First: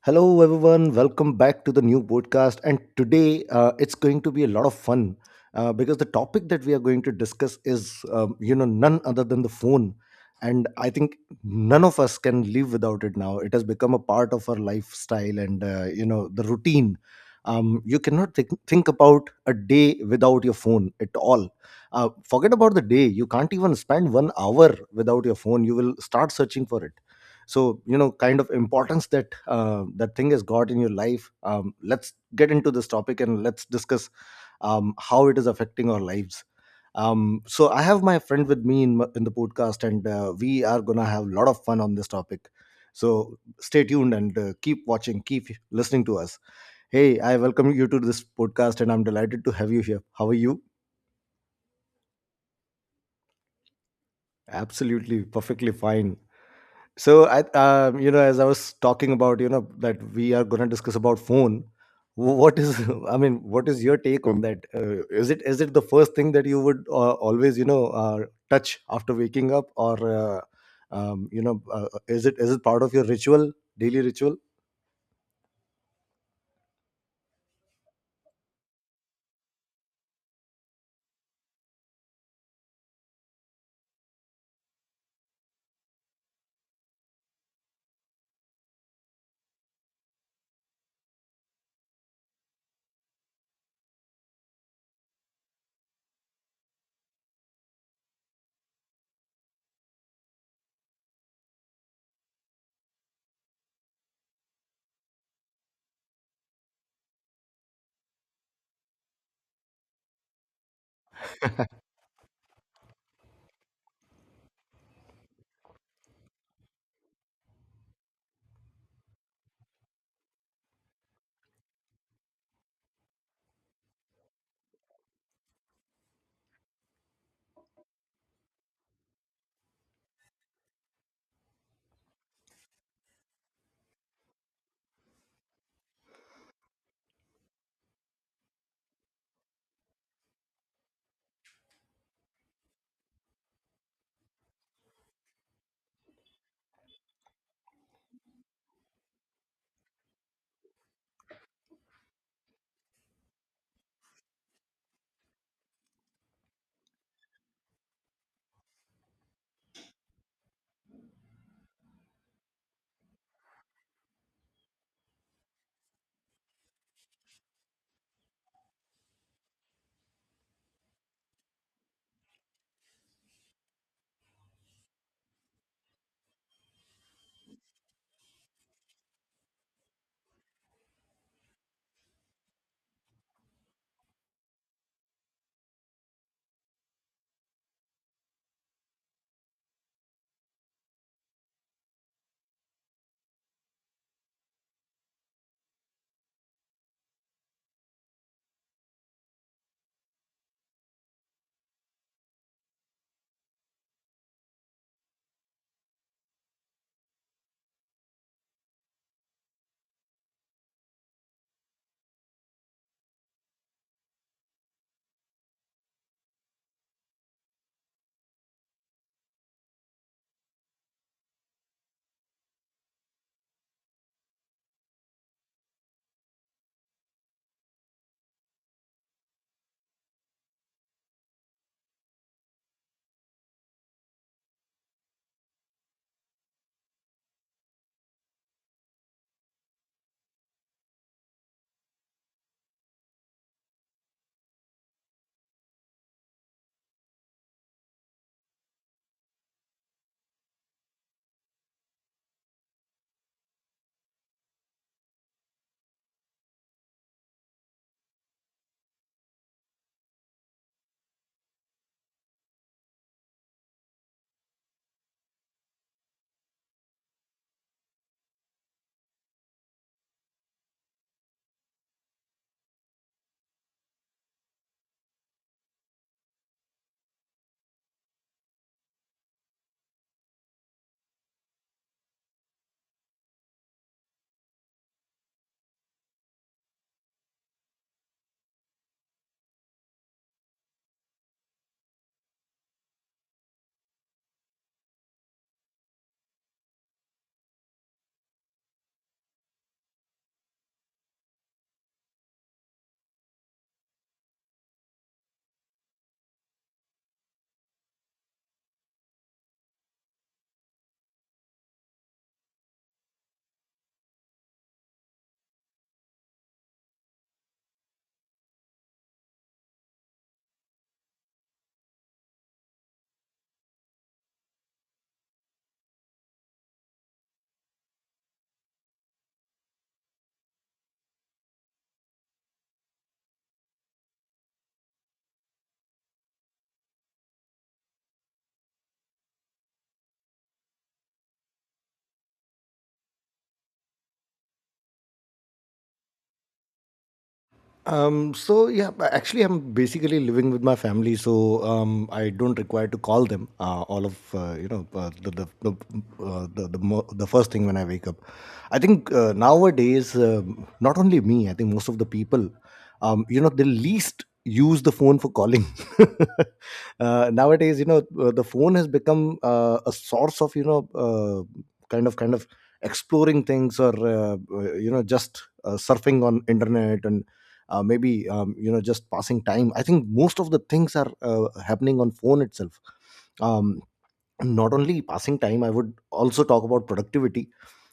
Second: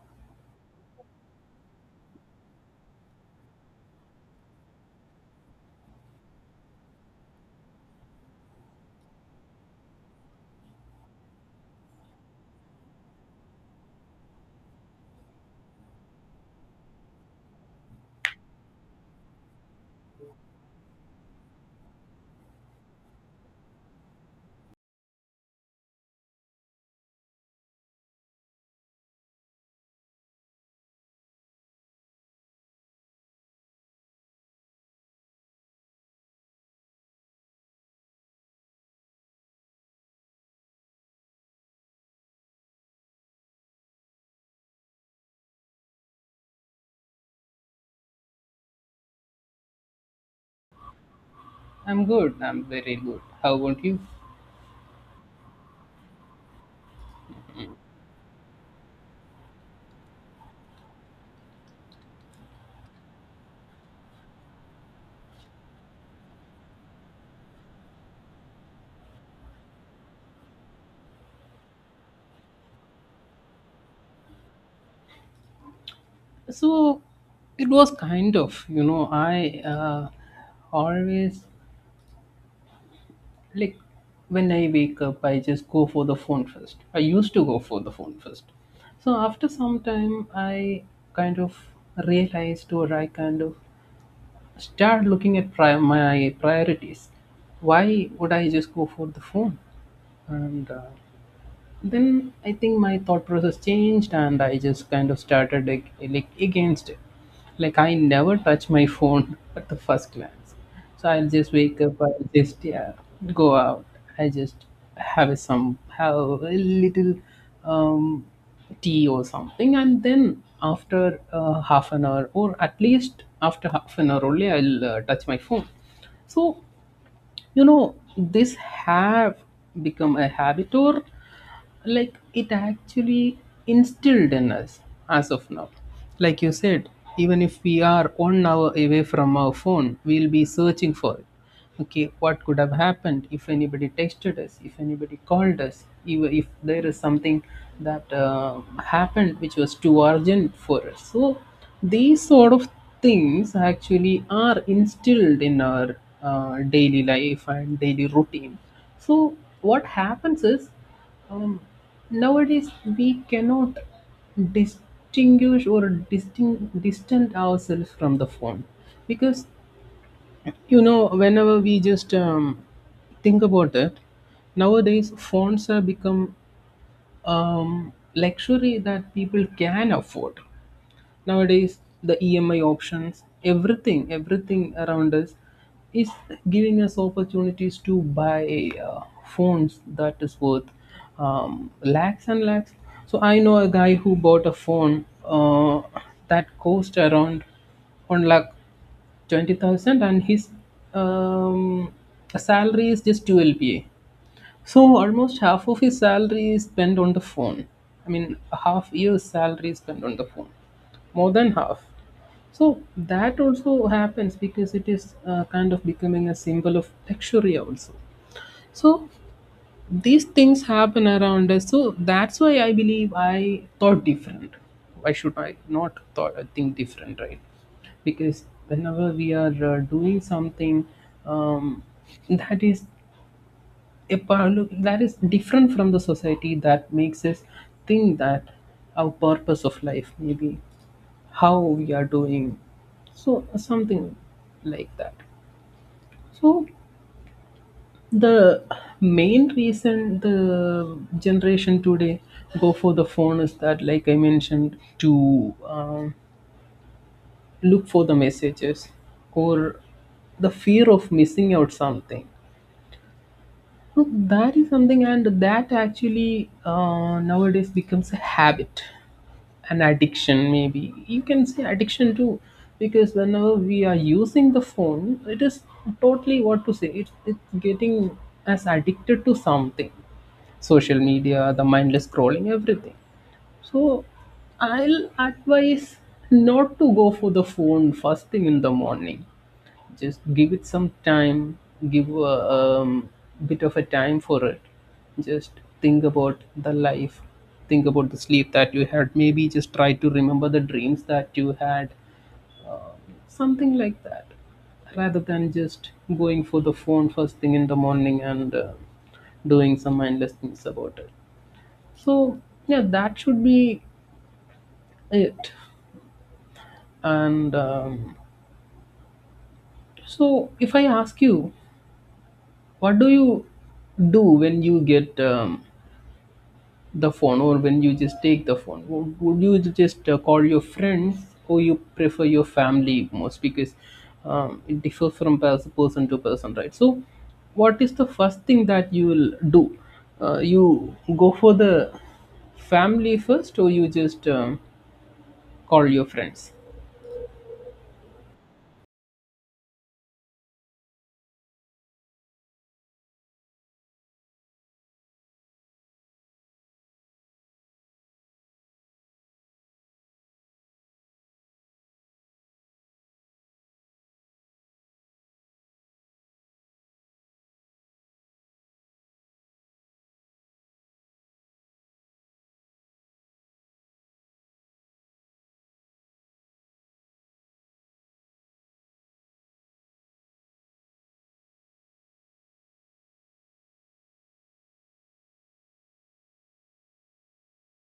Hello, everyone. Welcome back to the new podcast. And today it's going to be a lot of fun because the topic that we are going to discuss is, none other than the phone. And I think none of us can live without it now. It has become a part of our lifestyle and, the routine. You cannot think about a day without your phone at all. Forget about the day. You can't even spend 1 hour without your phone. You will start searching for it, so kind of importance that that thing has got in your life. Let's get into this topic and let's discuss how it is affecting our lives. So I have my friend with me in, in the podcast, and we are gonna have a lot of fun on this topic, so stay tuned and keep watching, keep listening to us. Hey, I welcome you to this podcast, and I'm delighted to have you here. How are you? I'm good. I'm very good. How about you? Absolutely, perfectly fine. So I, as I was talking about, that we are going to discuss about phone. What is, I mean, what is your take on that? Is it the first thing that you would always, touch after waking up, or is it part of your ritual, daily ritual? So it was kind of, you know, I always like when I wake up, I just go for the phone first. I used to go for the phone first. So after some time, I kind of realized, or I kind of start looking at my priorities. Why would I just go for the phone? And then I think my thought process changed, and I just kind of started like against it. Like I never touch my phone at the first glance. So I'll just wake up, I'll just, yeah, go out. I just have a little um, tea or something, and then after half an hour, or at least after half an hour only, I'll touch my phone. So, you know, this have become a habit, or like it actually instilled in us as of now. Like you said, even if we are 1 hour away from our phone, we'll be searching for it. Okay, what could have happened if anybody texted us, if anybody called us, even if there is something that happened which was too urgent for us. So these sort of things actually are instilled in our daily life and daily routine. So what happens is, um, nowadays, we cannot distinguish or distant ourselves from the phone, because, you know, whenever we just think about it, nowadays phones have become luxury that people can afford. Nowadays, the EMI options, everything, everything around us is giving us opportunities to buy phones that is worth lakhs and lakhs. So I know a guy who bought a phone that cost around 1,20,000, and his um, salary is just 12 pa. So almost half of his salary is spent on the phone. I mean, a half year's salary is spent on the phone, more than half. So that also happens because it is kind of becoming a symbol of luxury also. So these things happen around us. So that's why I believe I thought different. Why should I not thought think different, right? Because whenever we are doing something um, that is a power look that is different from the society, that makes us think that our purpose of life, maybe how we are doing, so something like that. So the main reason the generation today go for the phone is that, like I mentioned, to um, look for the messages, or the fear of missing out something. No, that is something, and that actually nowadays becomes a habit, an addiction, maybe. You can say addiction too, because whenever we are using the phone, it is totally, what to say, it's getting us addicted to something. Social media, the mindless scrolling, everything. So I'll advise not to go for the phone first thing in the morning. Just give it some time, give a bit of a time for it. Just think about the life, think about the sleep that you had. Maybe just try to remember the dreams that you had, something like that, rather than just going for the phone first thing in the morning and doing some mindless things about it. So, yeah, that should be it. And so, if I ask you, what do you do when you get the phone, or when you just take the phone? Would you just call your friends, or you prefer your family most, because it differs from person to person, right? So, what is the first thing that you will do? You go for the family first, or you just call your friends? So yeah, but actually, I'm basically living with my family, so I don't require to call them. All of you know the mo- the first thing when I wake up. I think nowadays, not only me, I think most of the people, they least use the phone for calling. Nowadays, the phone has become a source of, you know kind of kind of exploring things, or just surfing on internet, and maybe, just passing time. I think most of the things are happening on phone itself. um, Not only passing time, I would also talk about productivity.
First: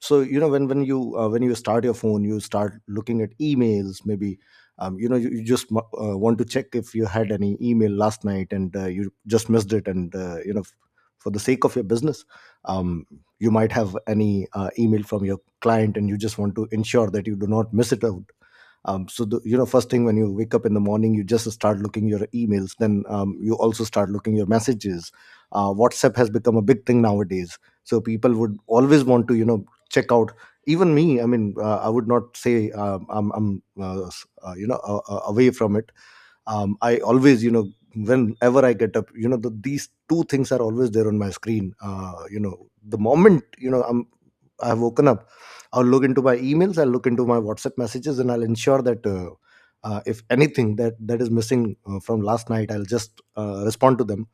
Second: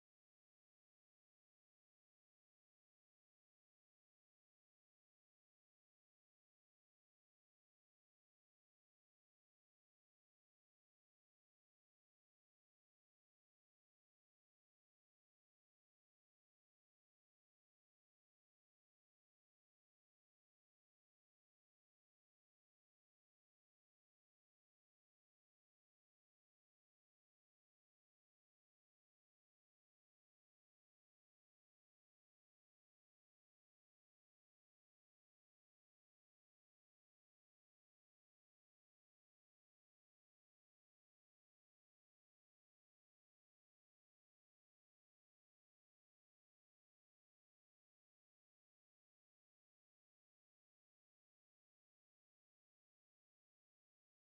So you know, when you when you start your phone, you start looking at emails, maybe. You, you want to check if you had any email last night, and you just missed it. And for the sake of your business, um, you might have any email from your client and you just want to ensure that you do not miss it out. So, the, you know first thing when you wake up in the morning, you just start looking your emails. Then you also start looking your messages. WhatsApp has become a big thing nowadays, so people would always want to, you know, check out. Even me, I mean, I would not say I'm away from it. I always, you know, whenever I get up, you know, these two things are always there on my screen. You know the moment you know I'm I have woken up, I'll look into my emails, I'll look into my WhatsApp messages, and I'll ensure that, if anything that is missing from last night, I'll just respond to them.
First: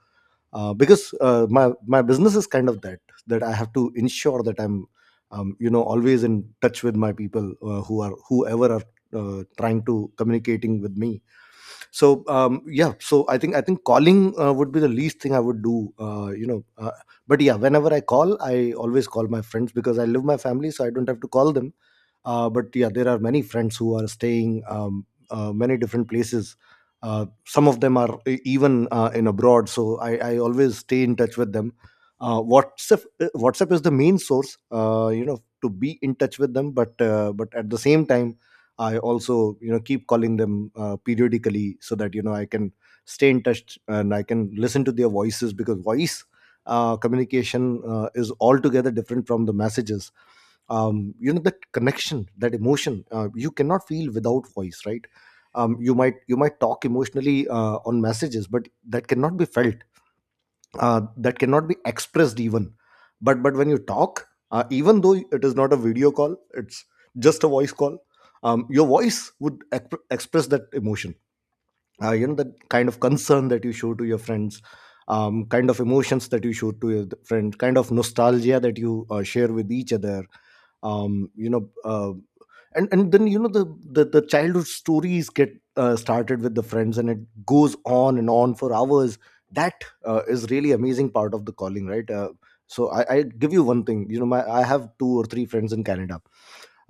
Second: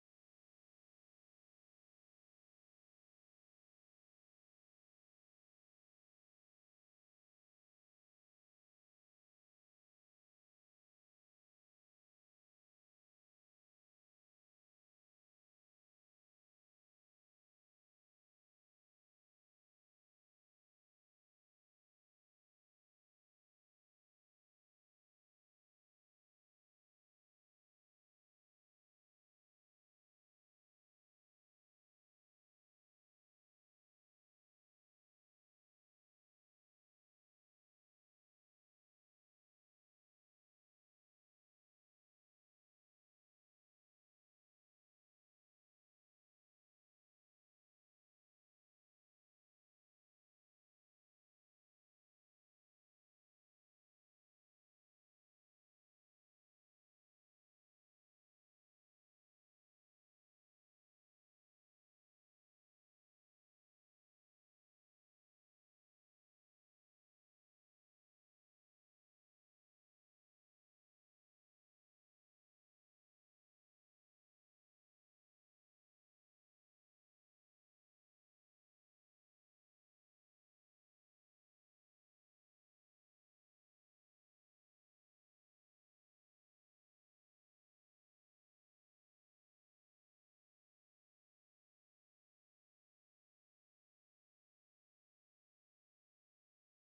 Because my business is kind of that, that I have to ensure that I'm, always in touch with my people, whoever are trying to communicating with me. So yeah, so I think calling would be the least thing I would do. But yeah, whenever I call, I always call my friends, because I live my family, so I don't have to call them. But yeah, there are many friends who are staying many different places. Some of them are even in abroad, so I always stay in touch with them. WhatsApp is the main source, to be in touch with them. But but at the same time, I also, you know, keep calling them periodically, so that you know I can stay in touch and I can listen to their voices. Because voice communication is altogether different from the messages. You know, that connection, that emotion, you cannot feel without voice, right? You might, talk emotionally on messages, but that cannot be felt, that cannot be expressed even. But, when you talk, even though it is not a video call, it's just a voice call, your voice would express that emotion. You know, that kind of concern that you show to your friends, kind of emotions that you show to your friend, kind of nostalgia that you share with each other. Um you know uh, and and then, you know, the childhood stories get started with the friends, and it goes on and on for hours. That is really amazing part of the calling, right? So I give you one thing. You know, my I have 2 or 3 friends in Canada.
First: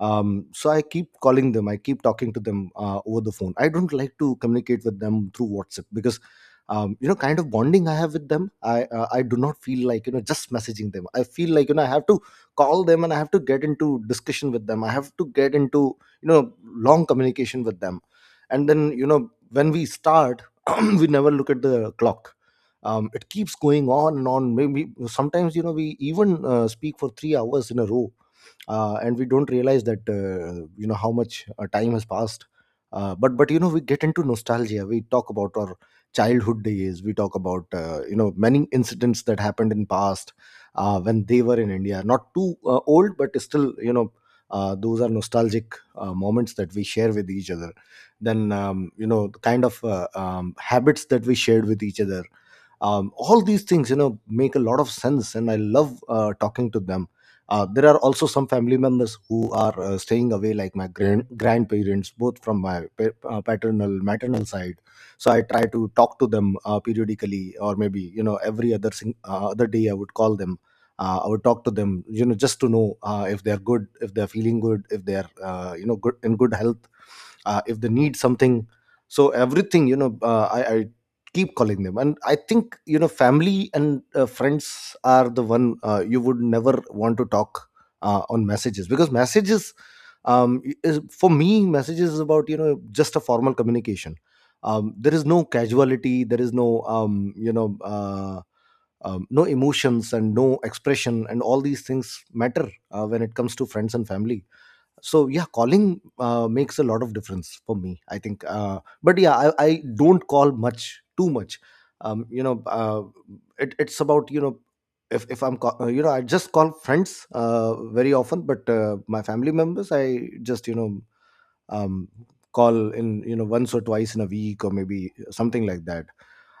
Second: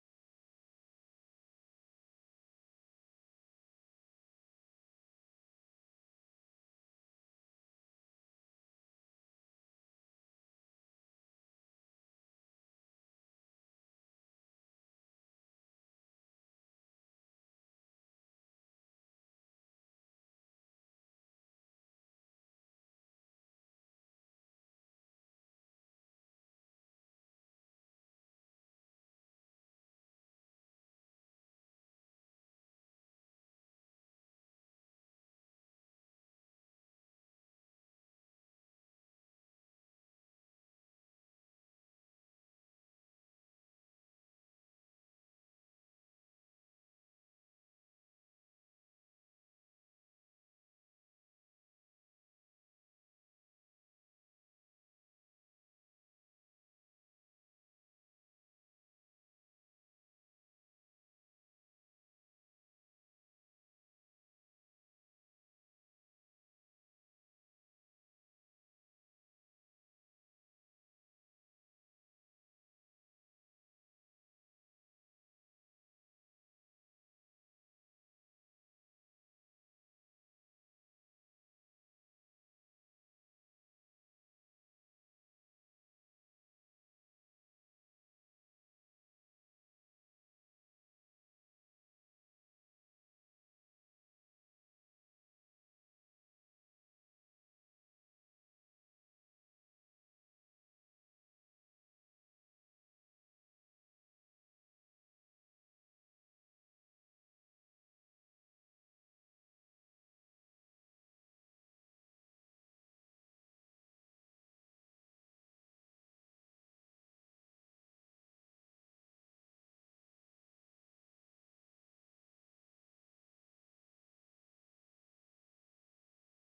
I keep calling them, I keep talking to them over the phone. I don't like to communicate with them through WhatsApp, because kind of bonding I have with them, I do not feel like, you know, just messaging them. I feel like, you know, I have to call them and I have to get into discussion with them, I have to get into, you know, long communication with them. And then, you know, when we start we never look at the clock. It keeps going on and on. Maybe sometimes, you know, we even speak for 3 hours in a row, and we don't realize that, how much time has passed. But you know, we get into nostalgia. We talk about our childhood days, we talk about, many incidents that happened in past, when they were in India. Not too old, but still, you know, those are nostalgic moments that we share with each other. Then you know, the kind of habits that we shared with each other. All these things, you know, make a lot of sense, and I love talking to them. There are also some family members who are staying away, like my grandparents, both from my paternal, maternal side. So I try to talk to them periodically, or maybe, you know, every other day I would call them. I would talk to them, you know, just to know if they're good, if they're feeling good, if they're, good in good health, if they need something. So everything, you know, I keep calling them. And I think, you know, family and friends are the one you would never want to talk on messages. Because messages for me, messages is about, you know, just a formal communication. There is no casuality, there is no no emotions and no expression. And all these things matter when it comes to friends and family. So yeah, calling makes a lot of difference for me, I think. But yeah, I don't call much too much. um, you know uh, it's about, you know, if I'm call, you know I just call friends very often. But my family members, I just, um, call in, you know, once or twice in a week or maybe something like that.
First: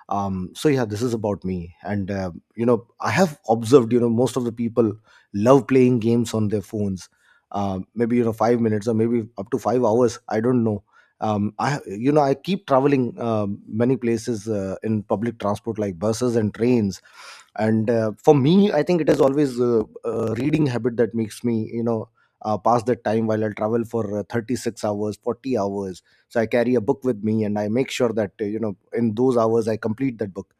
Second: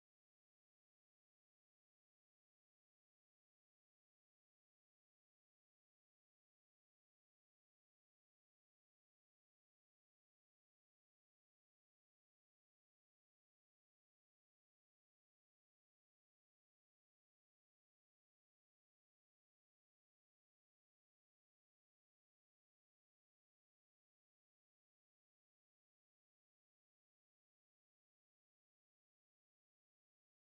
So yeah, this is about me. And I have observed, you know, most of the people love playing games on their phones. Maybe, you know, 5 minutes or maybe up to 5 hours, I don't know. I, you know, I keep traveling many places in public transport like buses and trains. And for me, I think it is always a reading habit that makes me, you know, pass the time while I travel for 36 hours, 40 hours. So I carry a book with me, and I make sure that, you know, in those hours I complete that book.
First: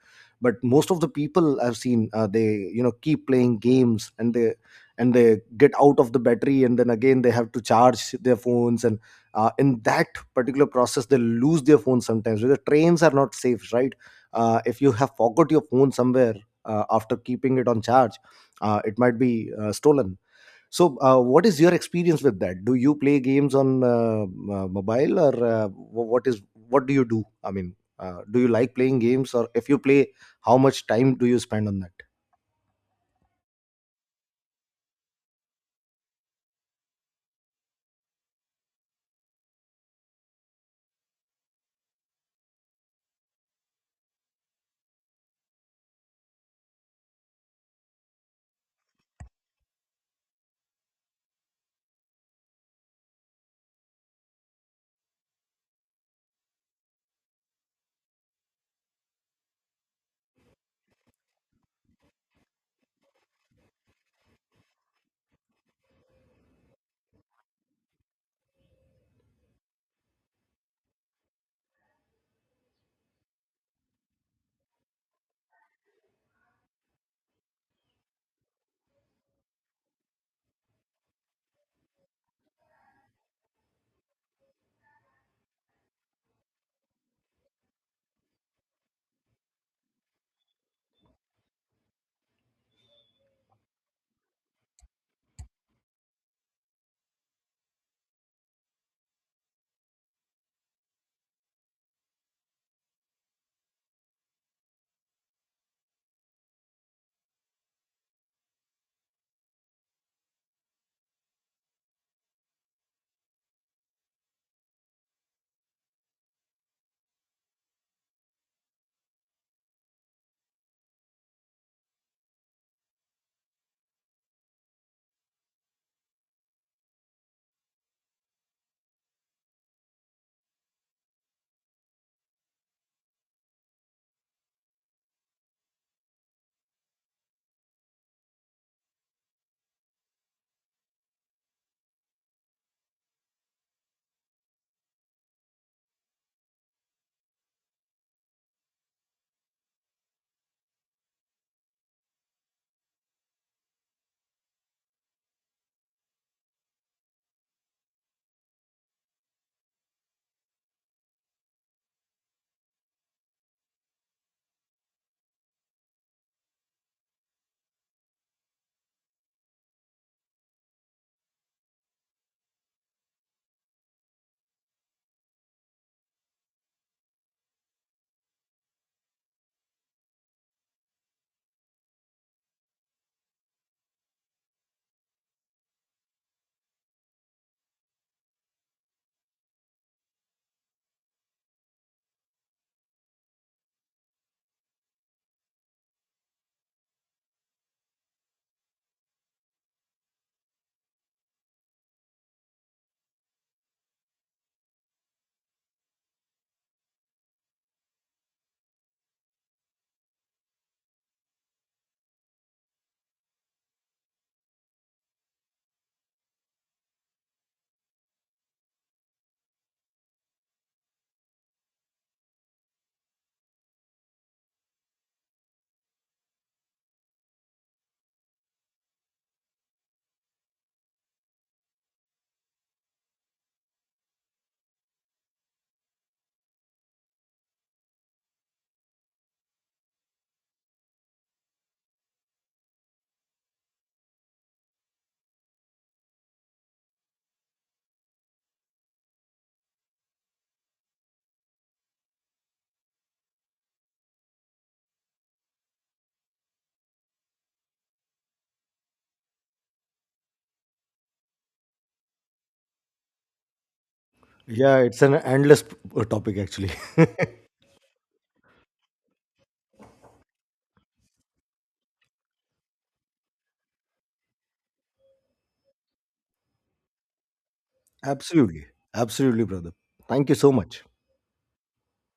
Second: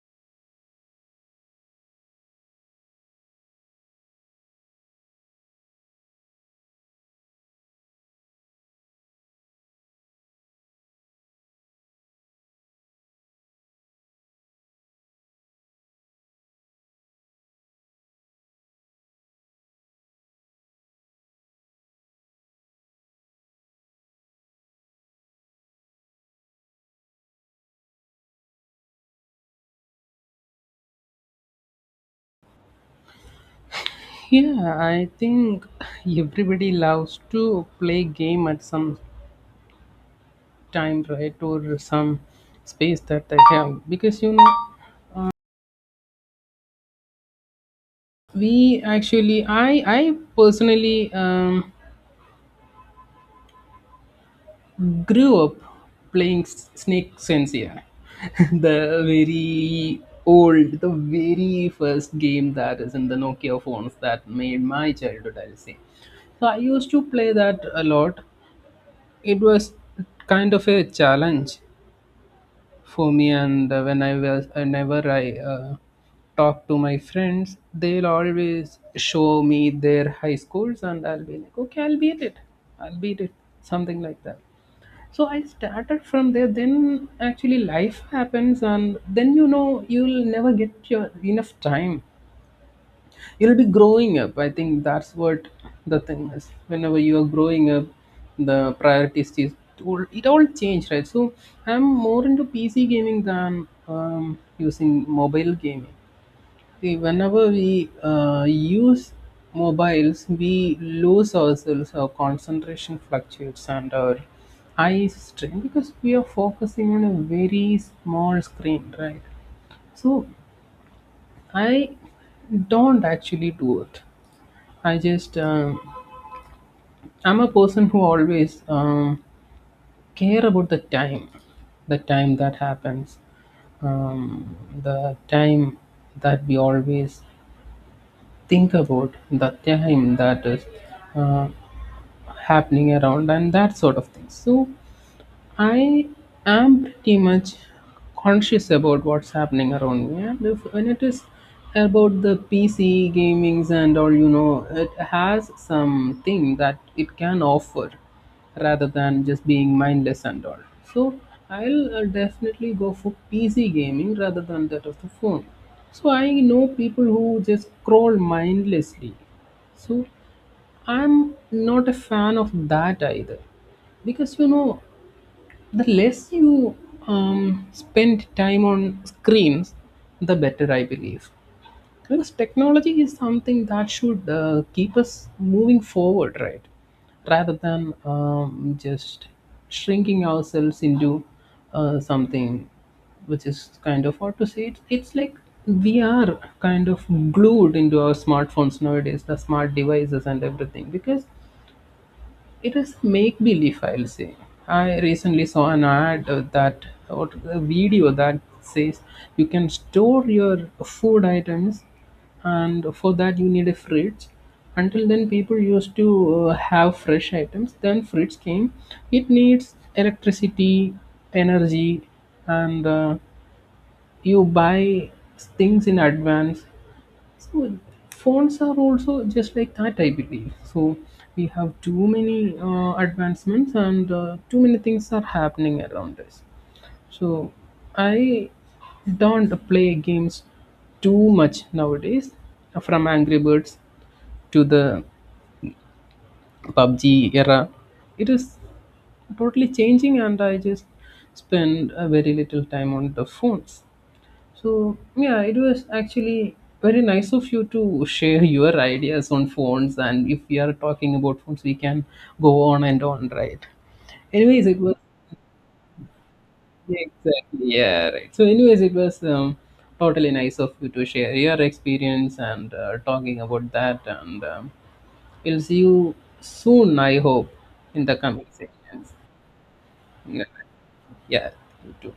But most of the people I've seen, they, you know, keep playing games, and they get out of the battery, and then again they have to charge their phones. And in that particular process, they lose their phones sometimes, because trains are not safe, right? If you have forgot your phone somewhere after keeping it on charge, it might be stolen. So, what is your experience with that? Do you play games on mobile, or what is, what do you do? I mean, do you like playing games? Or if you play, how much time do you spend on that? Yeah, I think everybody loves to play game at some time, right? Or some space that I have, because, you know, we actually, I personally, grew up playing snake sense, yeah. the the very first game that is in the Nokia phones, that made my childhood, I'll say. So I used to play that a lot. It was kind of a challenge for me. And whenever I talk to my friends, they'll always show me their high schools, and I'll be like, okay, I'll beat it, I'll beat it, something like that. So I started from there. Then actually life happens, and then, you know, you'll never get your enough time. You'll be growing up. I think that's what the thing is: whenever you are growing up, the priorities it all change, right? So I'm more into PC gaming than using mobile gaming. See, whenever we use mobiles, we lose ourselves, our concentration fluctuates, and our eyes strain, because we are focusing on a very small screen, right? So I don't actually do it. I just um, I'm a person who always care about the time that happens, um, the time that we always think about, the time that is uh, happening around, and that sort of thing. So I am pretty much conscious about what's happening around me. And if, when it is about the PC gamings and all, you know, it has something that it can offer, rather than just being mindless and all. So I'll definitely go for PC gaming rather than that of the phone. So I know people who just scroll mindlessly. So I'm not a fan of that either, because, you know, the less you spend time on screens, the better, I believe. Because technology is something that should keep us moving forward, right? Rather than just shrinking ourselves into something which is, kind of, what to say, it's like we are kind of glued into our smartphones nowadays, the smart devices and everything, because it is make believe, I'll say. I recently saw an ad that, or a video, that says you can store your food items, and for that you need a fridge. Until then, people used to have fresh items. Then fridge came. It needs electricity, energy, and you buy things in advance. So phones are also just like that, I believe. So we have too many advancements, and too many things are happening around us. So I don't play games too much nowadays. From Angry Birds to the PUBG era, it is totally changing, and I just spend a very little time on the phones. So, yeah, it was actually very nice of you to share your ideas on phones. And if we are talking about phones, we can go on and on, right? Anyways, Yeah, it was it's an endless topic actually. exactly, yeah, right. So, anyways, it was totally nice of you to share your experience and talking about that. and we'll see you soon, I hope, in the coming Absolutely, sections. absolutely, brother. Thank you Yeah, so much. yeah, you too.